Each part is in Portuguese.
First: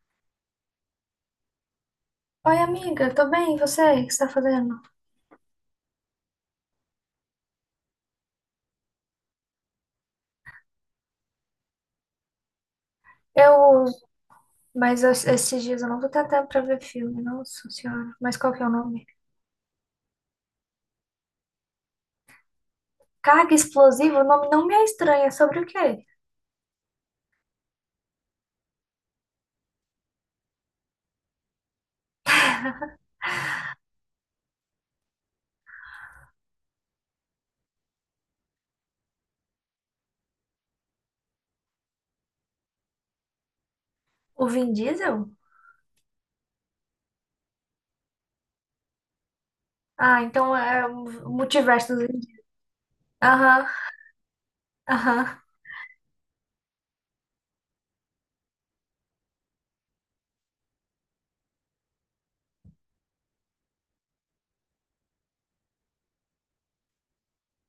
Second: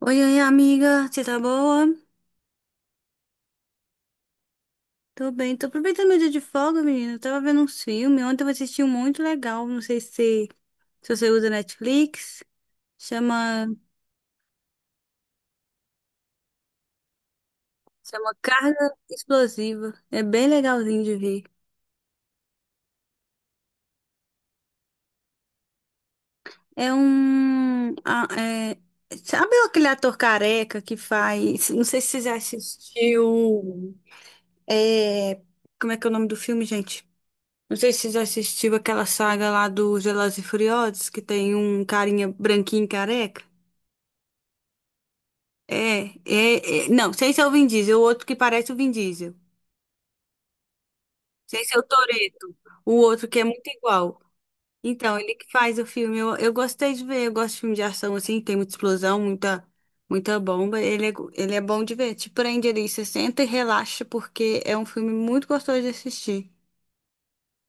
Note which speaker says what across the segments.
Speaker 1: Oi, oi, amiga, você tá boa?
Speaker 2: Oi, amiga, tô bem, e você? O que você tá fazendo?
Speaker 1: Tô bem, tô aproveitando meu dia de folga, menina. Eu tava vendo uns filmes, ontem eu assisti um muito legal, não sei se, se você usa Netflix, chama,
Speaker 2: Eu, mas esses dias eu não vou ter tempo pra ver filme, nossa senhora.
Speaker 1: chama
Speaker 2: Mas qual que é o
Speaker 1: Carga
Speaker 2: nome?
Speaker 1: Explosiva, é bem legalzinho de ver.
Speaker 2: Carga Explosiva? O nome não me é estranho, é sobre o quê?
Speaker 1: É um, é, sabe aquele ator careca que faz, não sei se você já assistiu, é, como é que é o nome do filme, gente? Não sei se você já assistiu aquela saga lá dos Velozes e Furiosos, que tem um carinha branquinho careca.
Speaker 2: O Vin Diesel?
Speaker 1: Não, sei se é o Vin Diesel, o outro que parece o Vin Diesel.
Speaker 2: Ah, então é o
Speaker 1: Sei se é o
Speaker 2: multiverso do Vin Diesel.
Speaker 1: Toretto, o outro que é muito
Speaker 2: Aham,
Speaker 1: igual. Então,
Speaker 2: aham.
Speaker 1: ele que faz o filme, eu gostei de ver, eu gosto de filme de ação assim, tem muita explosão, muita bomba. Ele é bom de ver, te prende ali, você senta e relaxa, porque é um filme muito gostoso de assistir.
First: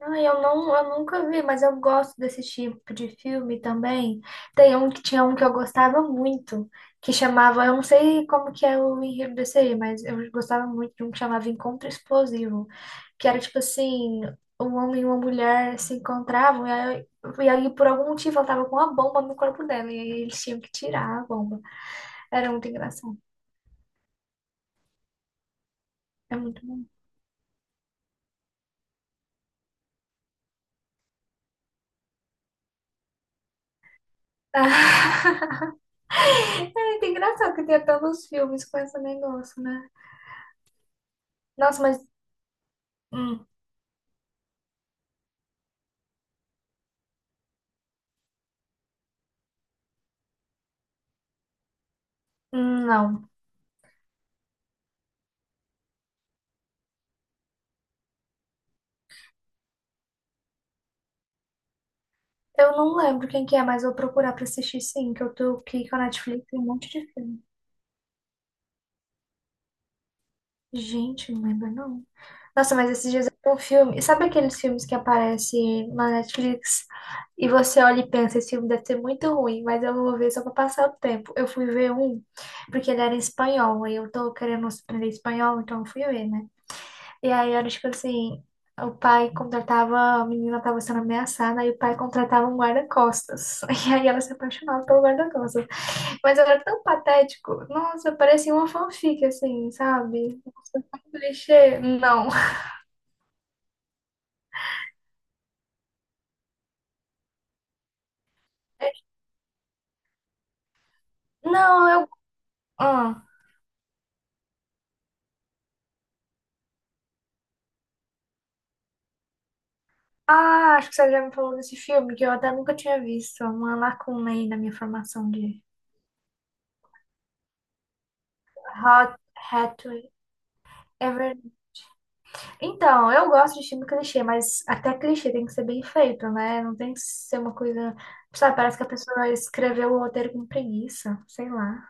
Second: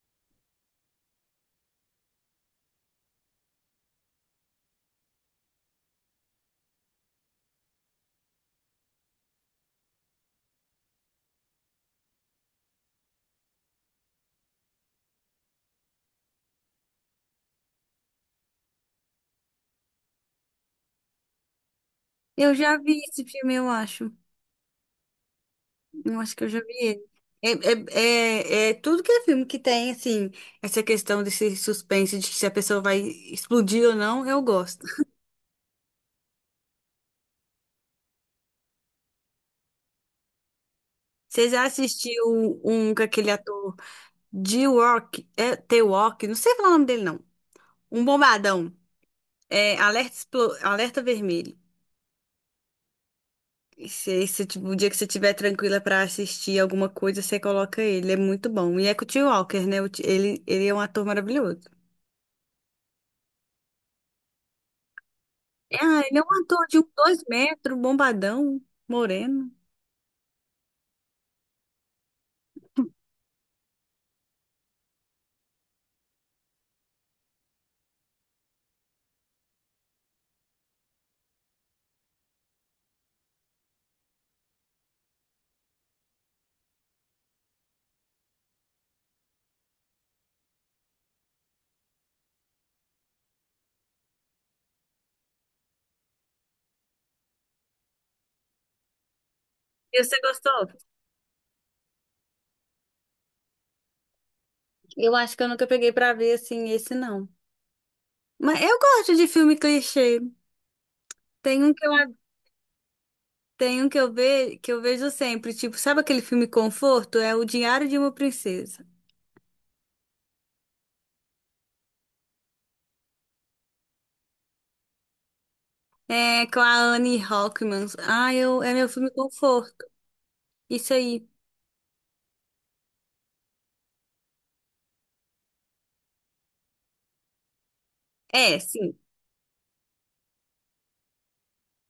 Speaker 2: Ah, eu nunca vi, mas eu gosto desse tipo de filme também. Tem um que eu gostava muito, que chamava, eu não sei como que é o enredo desse aí, mas eu gostava muito de um que chamava Encontro Explosivo, que era tipo assim, um homem e uma mulher se encontravam e aí, por algum motivo ela tava com uma bomba no corpo dela e aí eles tinham que tirar a bomba. Era
Speaker 1: Eu
Speaker 2: muito
Speaker 1: já vi
Speaker 2: engraçado.
Speaker 1: esse filme, eu acho. Eu acho
Speaker 2: É
Speaker 1: que eu já
Speaker 2: muito
Speaker 1: vi
Speaker 2: bom.
Speaker 1: ele. É, É tudo que é filme que tem, assim, essa questão desse suspense de se a pessoa vai explodir ou não, eu gosto.
Speaker 2: É muito engraçado que tenha tantos filmes com esse negócio, né?
Speaker 1: Você já
Speaker 2: Nossa, mas
Speaker 1: assistiu um com aquele
Speaker 2: hum.
Speaker 1: ator de Rock, é, The Rock, não sei falar o nome dele, não. Um bombadão. Alerta Vermelho.
Speaker 2: Não.
Speaker 1: Se, tipo, o dia que você estiver tranquila pra assistir alguma coisa, você coloca ele. É muito bom. E é com o T. Walker, né? Ele, ele é um ator maravilhoso.
Speaker 2: Eu não lembro quem que é, mas eu vou procurar pra assistir, sim, que eu tô aqui com
Speaker 1: Ah,
Speaker 2: a
Speaker 1: ele é um
Speaker 2: Netflix, tem um
Speaker 1: ator de uns
Speaker 2: monte de
Speaker 1: dois
Speaker 2: filme.
Speaker 1: metros, bombadão, moreno.
Speaker 2: Gente, não lembro não. Nossa, mas esses dias eu vi um filme. Sabe aqueles filmes que aparecem na Netflix e você olha e pensa, esse filme deve ser muito ruim, mas eu vou ver só pra passar o tempo. Eu fui ver um, porque ele era em espanhol, aí eu tô querendo aprender espanhol, então eu fui ver, né? E aí era tipo assim, o pai contratava, a menina estava sendo ameaçada, aí o pai contratava um guarda-costas. E aí ela se apaixonava pelo guarda-costas. Mas era tão patético. Nossa, parecia uma fanfic, assim,
Speaker 1: E você
Speaker 2: sabe?
Speaker 1: gostou?
Speaker 2: Um clichê. Não.
Speaker 1: Eu acho que eu nunca peguei pra ver assim esse não. Mas eu gosto de filme clichê. Tem um que
Speaker 2: Não,
Speaker 1: eu,
Speaker 2: eu. Ah.
Speaker 1: tem um que eu vejo sempre, tipo, sabe aquele filme conforto? É O Diário de uma Princesa.
Speaker 2: Ah, acho que você já me falou desse filme, que eu até nunca tinha visto. Uma lacuna aí na minha formação de
Speaker 1: É com a Anne Hathaway. Ah, eu é meu filme
Speaker 2: Hot
Speaker 1: conforto.
Speaker 2: Hatway.
Speaker 1: Isso
Speaker 2: É
Speaker 1: aí.
Speaker 2: verdade. Então, eu gosto de filme clichê, mas até clichê tem que ser bem feito, né? Não tem que ser uma coisa. Sabe,
Speaker 1: É,
Speaker 2: parece que a
Speaker 1: sim.
Speaker 2: pessoa escreveu o roteiro com preguiça, sei lá.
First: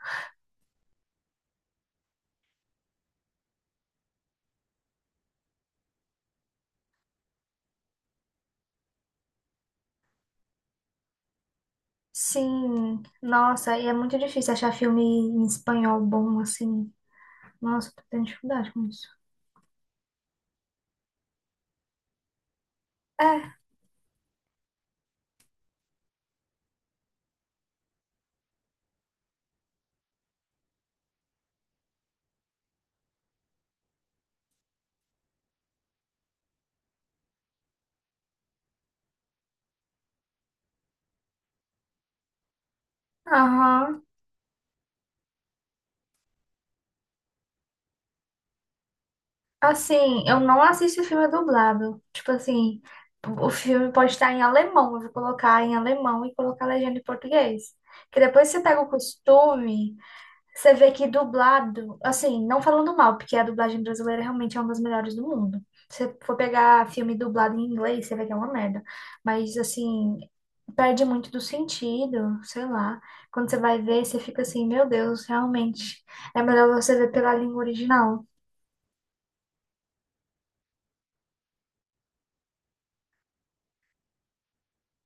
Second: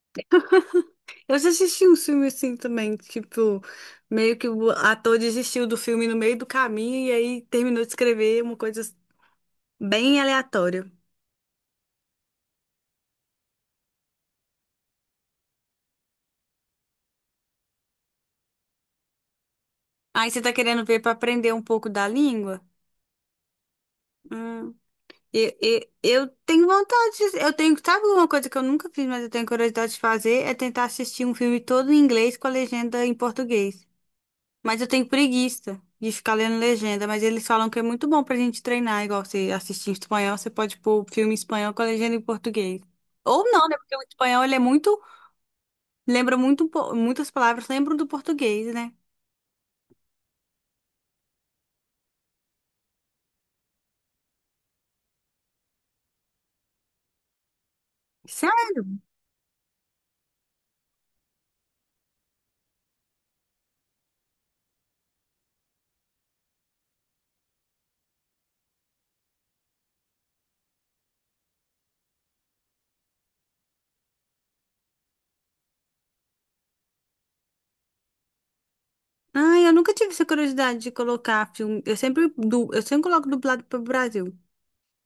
Speaker 1: Eu já assisti um filme assim também, tipo, meio que o ator desistiu do filme no meio do caminho e aí terminou de escrever uma coisa bem aleatório.
Speaker 2: Sim, nossa, e é muito difícil achar filme em espanhol bom, assim. Nossa, tô tendo dificuldade com isso.
Speaker 1: Aí você tá querendo ver para aprender um pouco da língua?
Speaker 2: É,
Speaker 1: Hum. Eu tenho vontade, eu tenho, sabe uma coisa que eu nunca fiz, mas eu tenho curiosidade de fazer, é tentar assistir um filme todo em inglês com a legenda em português. Mas eu tenho preguiça de ficar lendo legenda, mas eles falam que é muito bom pra gente treinar, igual você assistir em espanhol, você pode pôr o filme em espanhol com a legenda em português. Ou não, né?
Speaker 2: aham.
Speaker 1: Porque o espanhol ele é muito, lembra muito, muitas palavras lembram do português, né?
Speaker 2: Assim, eu não assisto filme dublado. Tipo assim, o filme pode estar em alemão, eu vou colocar em alemão e colocar legenda em português. Que depois você pega o costume. Você vê que dublado, assim, não falando mal, porque a dublagem brasileira realmente é uma das melhores do mundo. Se você for pegar filme dublado em inglês, você vê que é uma merda. Mas, assim, perde muito do sentido, sei lá. Quando você vai ver, você fica assim, meu Deus, realmente é melhor você ver pela língua original.
Speaker 1: Ai, eu nunca tive essa curiosidade de colocar filme. Eu sempre coloco dublado pro Brasil.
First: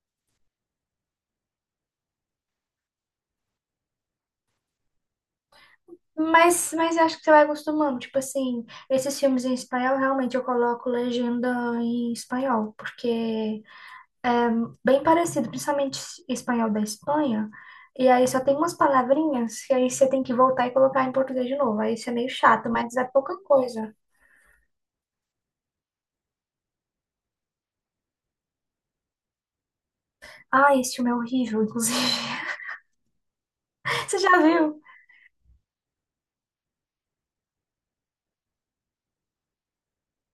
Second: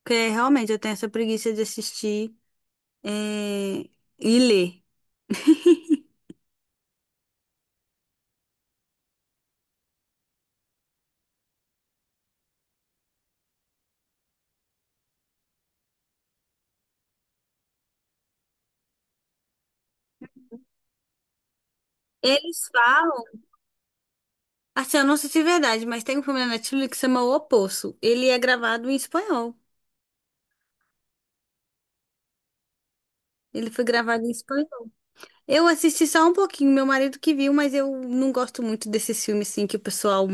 Speaker 1: Porque realmente eu tenho essa preguiça de assistir é, e ler.
Speaker 2: Mas eu acho que você vai acostumando. Tipo assim, esses filmes em espanhol, realmente eu coloco legenda em espanhol, porque bem parecido, principalmente espanhol da Espanha. E aí só tem umas palavrinhas que aí você tem que voltar e colocar em português de novo. Aí isso é meio
Speaker 1: Eles
Speaker 2: chato, mas é
Speaker 1: falam.
Speaker 2: pouca coisa.
Speaker 1: Assim, eu não sei se é verdade, mas tem um filme na Netflix que se chama O Poço. Ele é gravado em espanhol.
Speaker 2: Ah, esse filme é horrível, inclusive.
Speaker 1: Ele foi
Speaker 2: Você
Speaker 1: gravado em
Speaker 2: já viu?
Speaker 1: espanhol. Eu assisti só um pouquinho, meu marido que viu, mas eu não gosto muito desses filmes assim que o pessoal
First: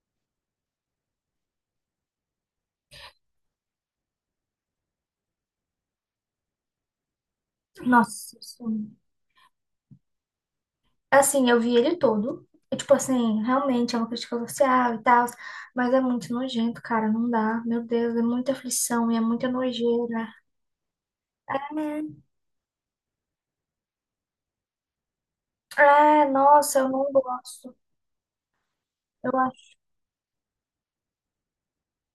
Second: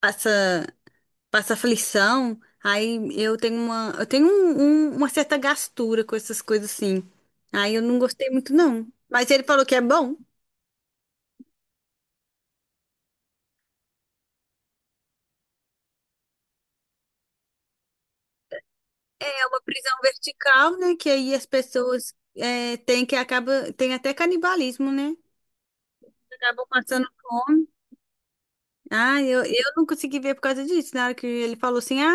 Speaker 1: passa. passa aflição. Aí eu tenho uma certa gastura com essas coisas assim. Aí eu não gostei
Speaker 2: Nossa,
Speaker 1: muito, não.
Speaker 2: sim.
Speaker 1: Mas ele falou que é bom.
Speaker 2: Assim, eu vi ele todo. E, tipo assim, realmente é uma crítica social e tal, mas é muito nojento, cara, não dá. Meu Deus, é muita aflição e é muita
Speaker 1: É uma prisão
Speaker 2: nojeira.
Speaker 1: vertical, né? Que aí as pessoas é, têm que acaba, tem até canibalismo, né?
Speaker 2: É,
Speaker 1: Acabam
Speaker 2: nossa, eu
Speaker 1: passando
Speaker 2: não
Speaker 1: fome.
Speaker 2: gosto.
Speaker 1: Ah,
Speaker 2: Eu
Speaker 1: eu não consegui ver por causa disso. Na hora que ele falou assim, ah,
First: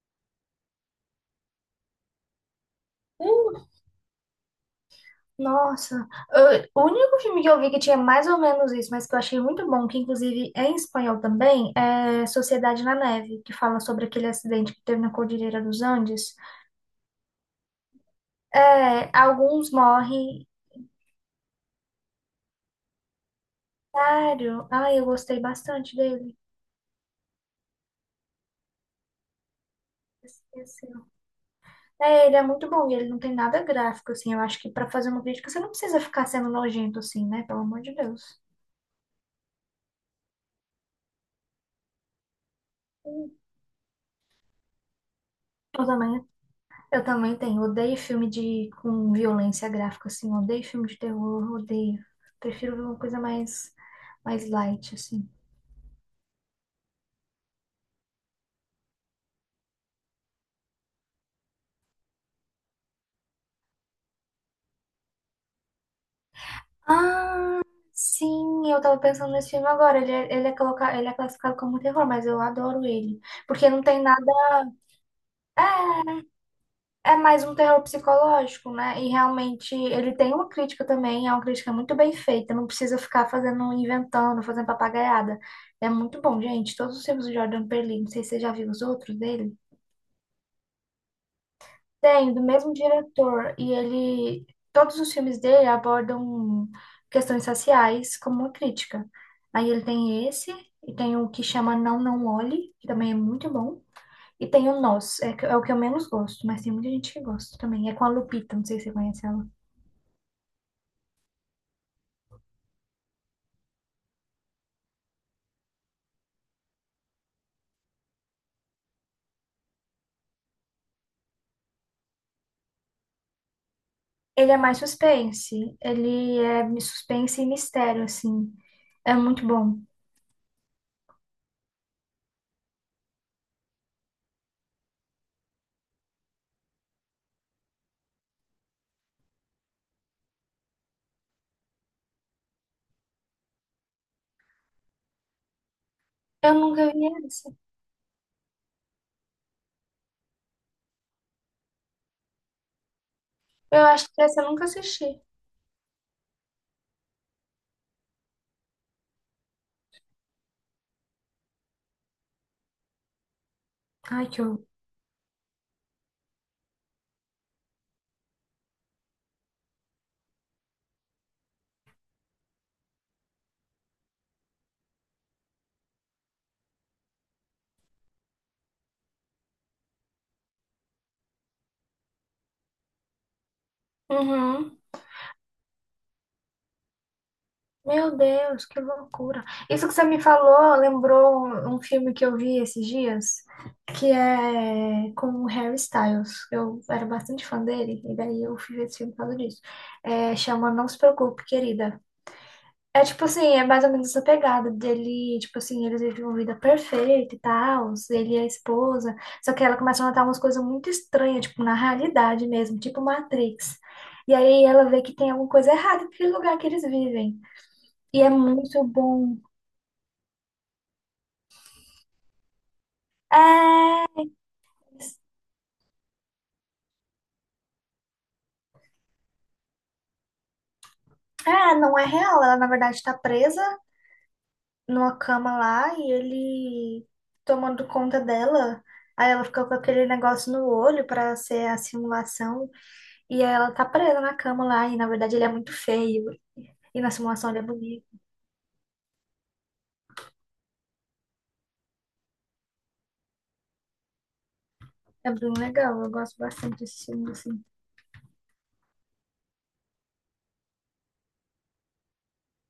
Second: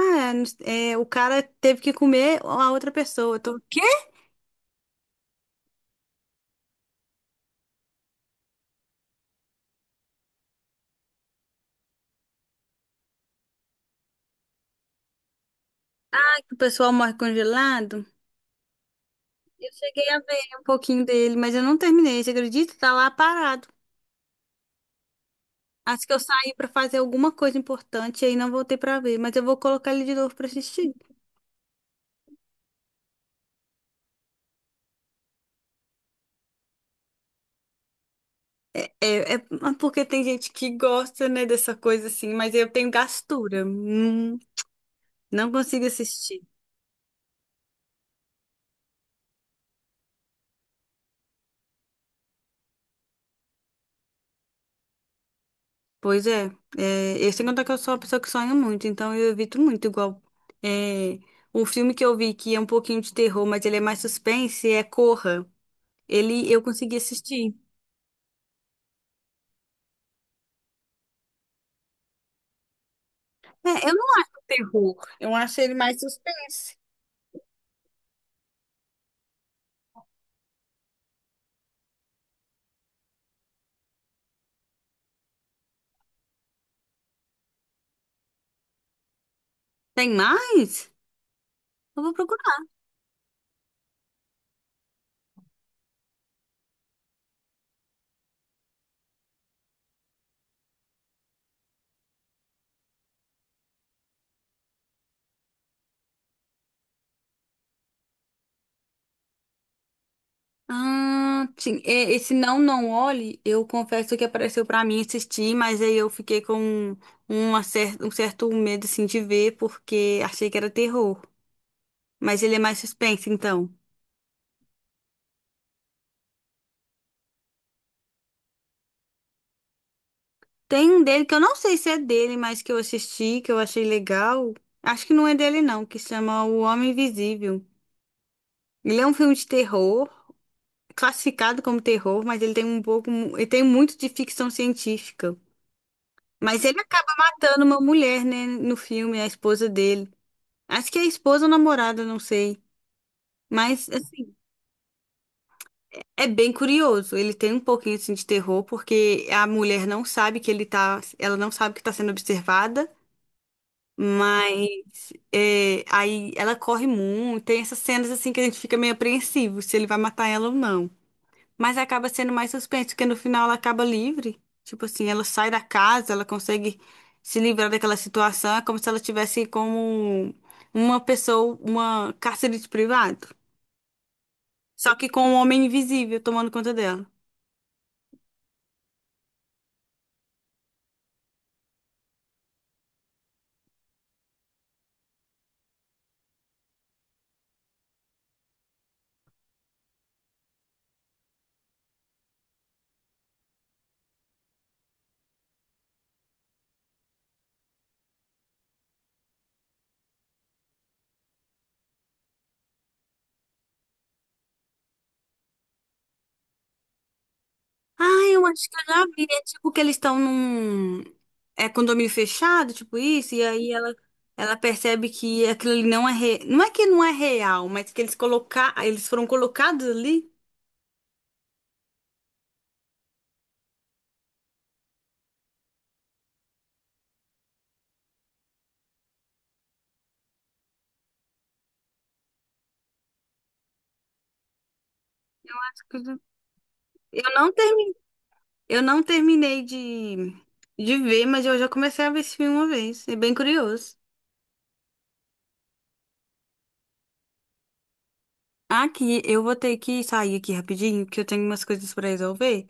Speaker 1: é, é, o cara teve que comer a outra pessoa. Eu tô, o
Speaker 2: acho.
Speaker 1: quê?
Speaker 2: Nossa, eu- o único filme que eu vi que tinha mais ou menos isso, mas que eu achei muito bom, que inclusive é em espanhol também, é Sociedade na Neve, que fala sobre aquele acidente que teve na Cordilheira dos Andes.
Speaker 1: O pessoal morre congelado.
Speaker 2: É, alguns
Speaker 1: Eu cheguei a
Speaker 2: morrem.
Speaker 1: ver um pouquinho dele, mas eu não terminei, você acredita? Tá lá parado.
Speaker 2: Sério? Ai, eu gostei bastante
Speaker 1: Acho que eu
Speaker 2: dele.
Speaker 1: saí pra fazer alguma coisa importante e aí não voltei pra ver, mas eu vou colocar ele de novo pra
Speaker 2: Esqueci.
Speaker 1: assistir.
Speaker 2: É, ele é muito bom e ele não tem nada gráfico, assim. Eu acho que pra fazer uma crítica você não precisa ficar sendo nojento, assim, né? Pelo amor de Deus.
Speaker 1: É, é porque tem gente que gosta, né, dessa coisa assim, mas eu tenho
Speaker 2: Eu
Speaker 1: gastura. Não consigo
Speaker 2: também
Speaker 1: assistir.
Speaker 2: Eu também tenho. Odeio filme de com violência gráfica, assim. Odeio filme de terror, odeio. Prefiro ver uma coisa mais, mais light, assim.
Speaker 1: Pois é, é, eu sei contar que eu sou uma pessoa que sonha muito, então eu evito muito, igual. É, o filme que eu vi que é um pouquinho de terror, mas ele é mais suspense, é Corra. Ele eu consegui
Speaker 2: Ah,
Speaker 1: assistir.
Speaker 2: sim, eu tava pensando nesse filme agora. Coloca... ele é classificado como um terror, mas eu adoro ele. Porque não
Speaker 1: É, eu
Speaker 2: tem
Speaker 1: não
Speaker 2: nada.
Speaker 1: acho terror, eu acho ele mais suspense.
Speaker 2: É, é mais um terror psicológico, né? E realmente ele tem uma crítica também, é uma crítica muito bem feita. Não precisa ficar fazendo, inventando, fazendo papagaiada. É muito bom, gente. Todos os filmes do Jordan Peele, não sei se você já viu os outros dele.
Speaker 1: Tem mais? Eu vou
Speaker 2: Tem, do
Speaker 1: procurar.
Speaker 2: mesmo diretor, e ele, todos os filmes dele abordam questões raciais como uma crítica. Aí ele tem esse, e tem o que chama Não, Não Olhe, que também é muito bom, e tem o Nós, é, que- é o que eu menos gosto, mas tem muita gente que gosta também. É com a Lupita, não sei se você conhece ela.
Speaker 1: Ah, sim. É, esse Não Não Olhe, eu confesso que apareceu pra mim assistir, mas aí eu fiquei com um certo medo assim, de ver, porque achei que era terror. Mas ele é mais suspense, então.
Speaker 2: Ele é mais suspense, ele é suspense e mistério, assim. É muito bom.
Speaker 1: Tem um dele que eu não sei se é dele, mas que eu assisti, que eu achei legal. Acho que não é dele, não, que chama O Homem Invisível. Ele é um filme de terror, classificado como terror, mas ele tem um pouco, ele tem muito de ficção científica.
Speaker 2: Eu
Speaker 1: Mas ele
Speaker 2: nunca vi
Speaker 1: acaba
Speaker 2: esse.
Speaker 1: matando uma mulher, né, no filme, a esposa dele. Acho que é a esposa ou namorada, não sei.
Speaker 2: Eu
Speaker 1: Mas,
Speaker 2: acho que
Speaker 1: assim,
Speaker 2: essa eu nunca assisti.
Speaker 1: é bem curioso. Ele tem um pouquinho, assim, de terror, porque a mulher não sabe que ele tá, ela não sabe que tá sendo observada.
Speaker 2: Ai, que horror.
Speaker 1: Mas é, aí ela corre muito, tem essas cenas assim que a gente fica meio apreensivo se ele vai matar ela ou não. Mas acaba sendo mais suspense, porque no final ela acaba livre. Tipo assim, ela sai da casa, ela consegue se livrar daquela situação, é como se ela tivesse como uma pessoa, uma cárcere de privado.
Speaker 2: Uhum.
Speaker 1: Só que com um homem invisível tomando conta dela.
Speaker 2: Meu Deus, que loucura. Isso que você me falou lembrou um filme que eu vi esses dias, que é com o Harry Styles. Eu era bastante fã dele, e daí eu fui ver esse filme por causa disso. É, chama Não Se Preocupe, Querida. É tipo assim, é mais ou menos essa pegada dele, tipo assim, eles vivem uma vida perfeita e tal, ele e a esposa, só que ela começa a notar umas coisas muito estranhas, tipo, na realidade mesmo, tipo Matrix. E aí ela vê que tem alguma coisa errada naquele lugar que eles vivem.
Speaker 1: Ah,
Speaker 2: E é
Speaker 1: eu acho que
Speaker 2: muito
Speaker 1: eu já vi.
Speaker 2: bom.
Speaker 1: É tipo que eles estão num é, condomínio fechado, tipo isso, e aí ela,
Speaker 2: É,
Speaker 1: ela percebe que aquilo ali não é que não é real, mas que eles colocar eles foram colocados ali.
Speaker 2: ah, não é real. Ela, na verdade, tá presa numa cama lá e ele tomando conta dela. Aí ela fica com aquele negócio no olho pra ser a simulação. E aí ela tá presa na cama lá. E na verdade ele é muito feio. E na
Speaker 1: Eu
Speaker 2: simulação
Speaker 1: não
Speaker 2: ele é
Speaker 1: termi...
Speaker 2: bonito.
Speaker 1: eu não terminei de ver, mas eu já comecei a ver esse filme uma vez. É bem curioso.
Speaker 2: É bem legal. Eu gosto bastante desse filme assim.
Speaker 1: Aqui, eu vou ter que sair aqui rapidinho, porque eu tenho umas coisas para resolver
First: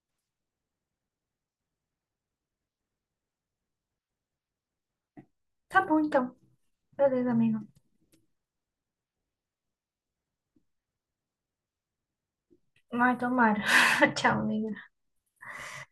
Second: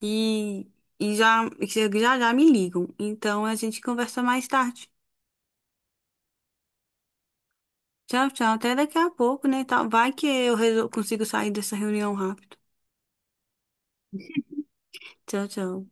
Speaker 1: e, e já, já já me ligam. Então a gente conversa mais tarde.
Speaker 2: Tá bom então. Beleza, amigo.
Speaker 1: Tchau, tchau. Até daqui a pouco, né? Tá- Vai que eu resol- consigo sair dessa reunião rápido.
Speaker 2: Ai, tomara. Tchau, amigo.
Speaker 1: Tchau, tchau.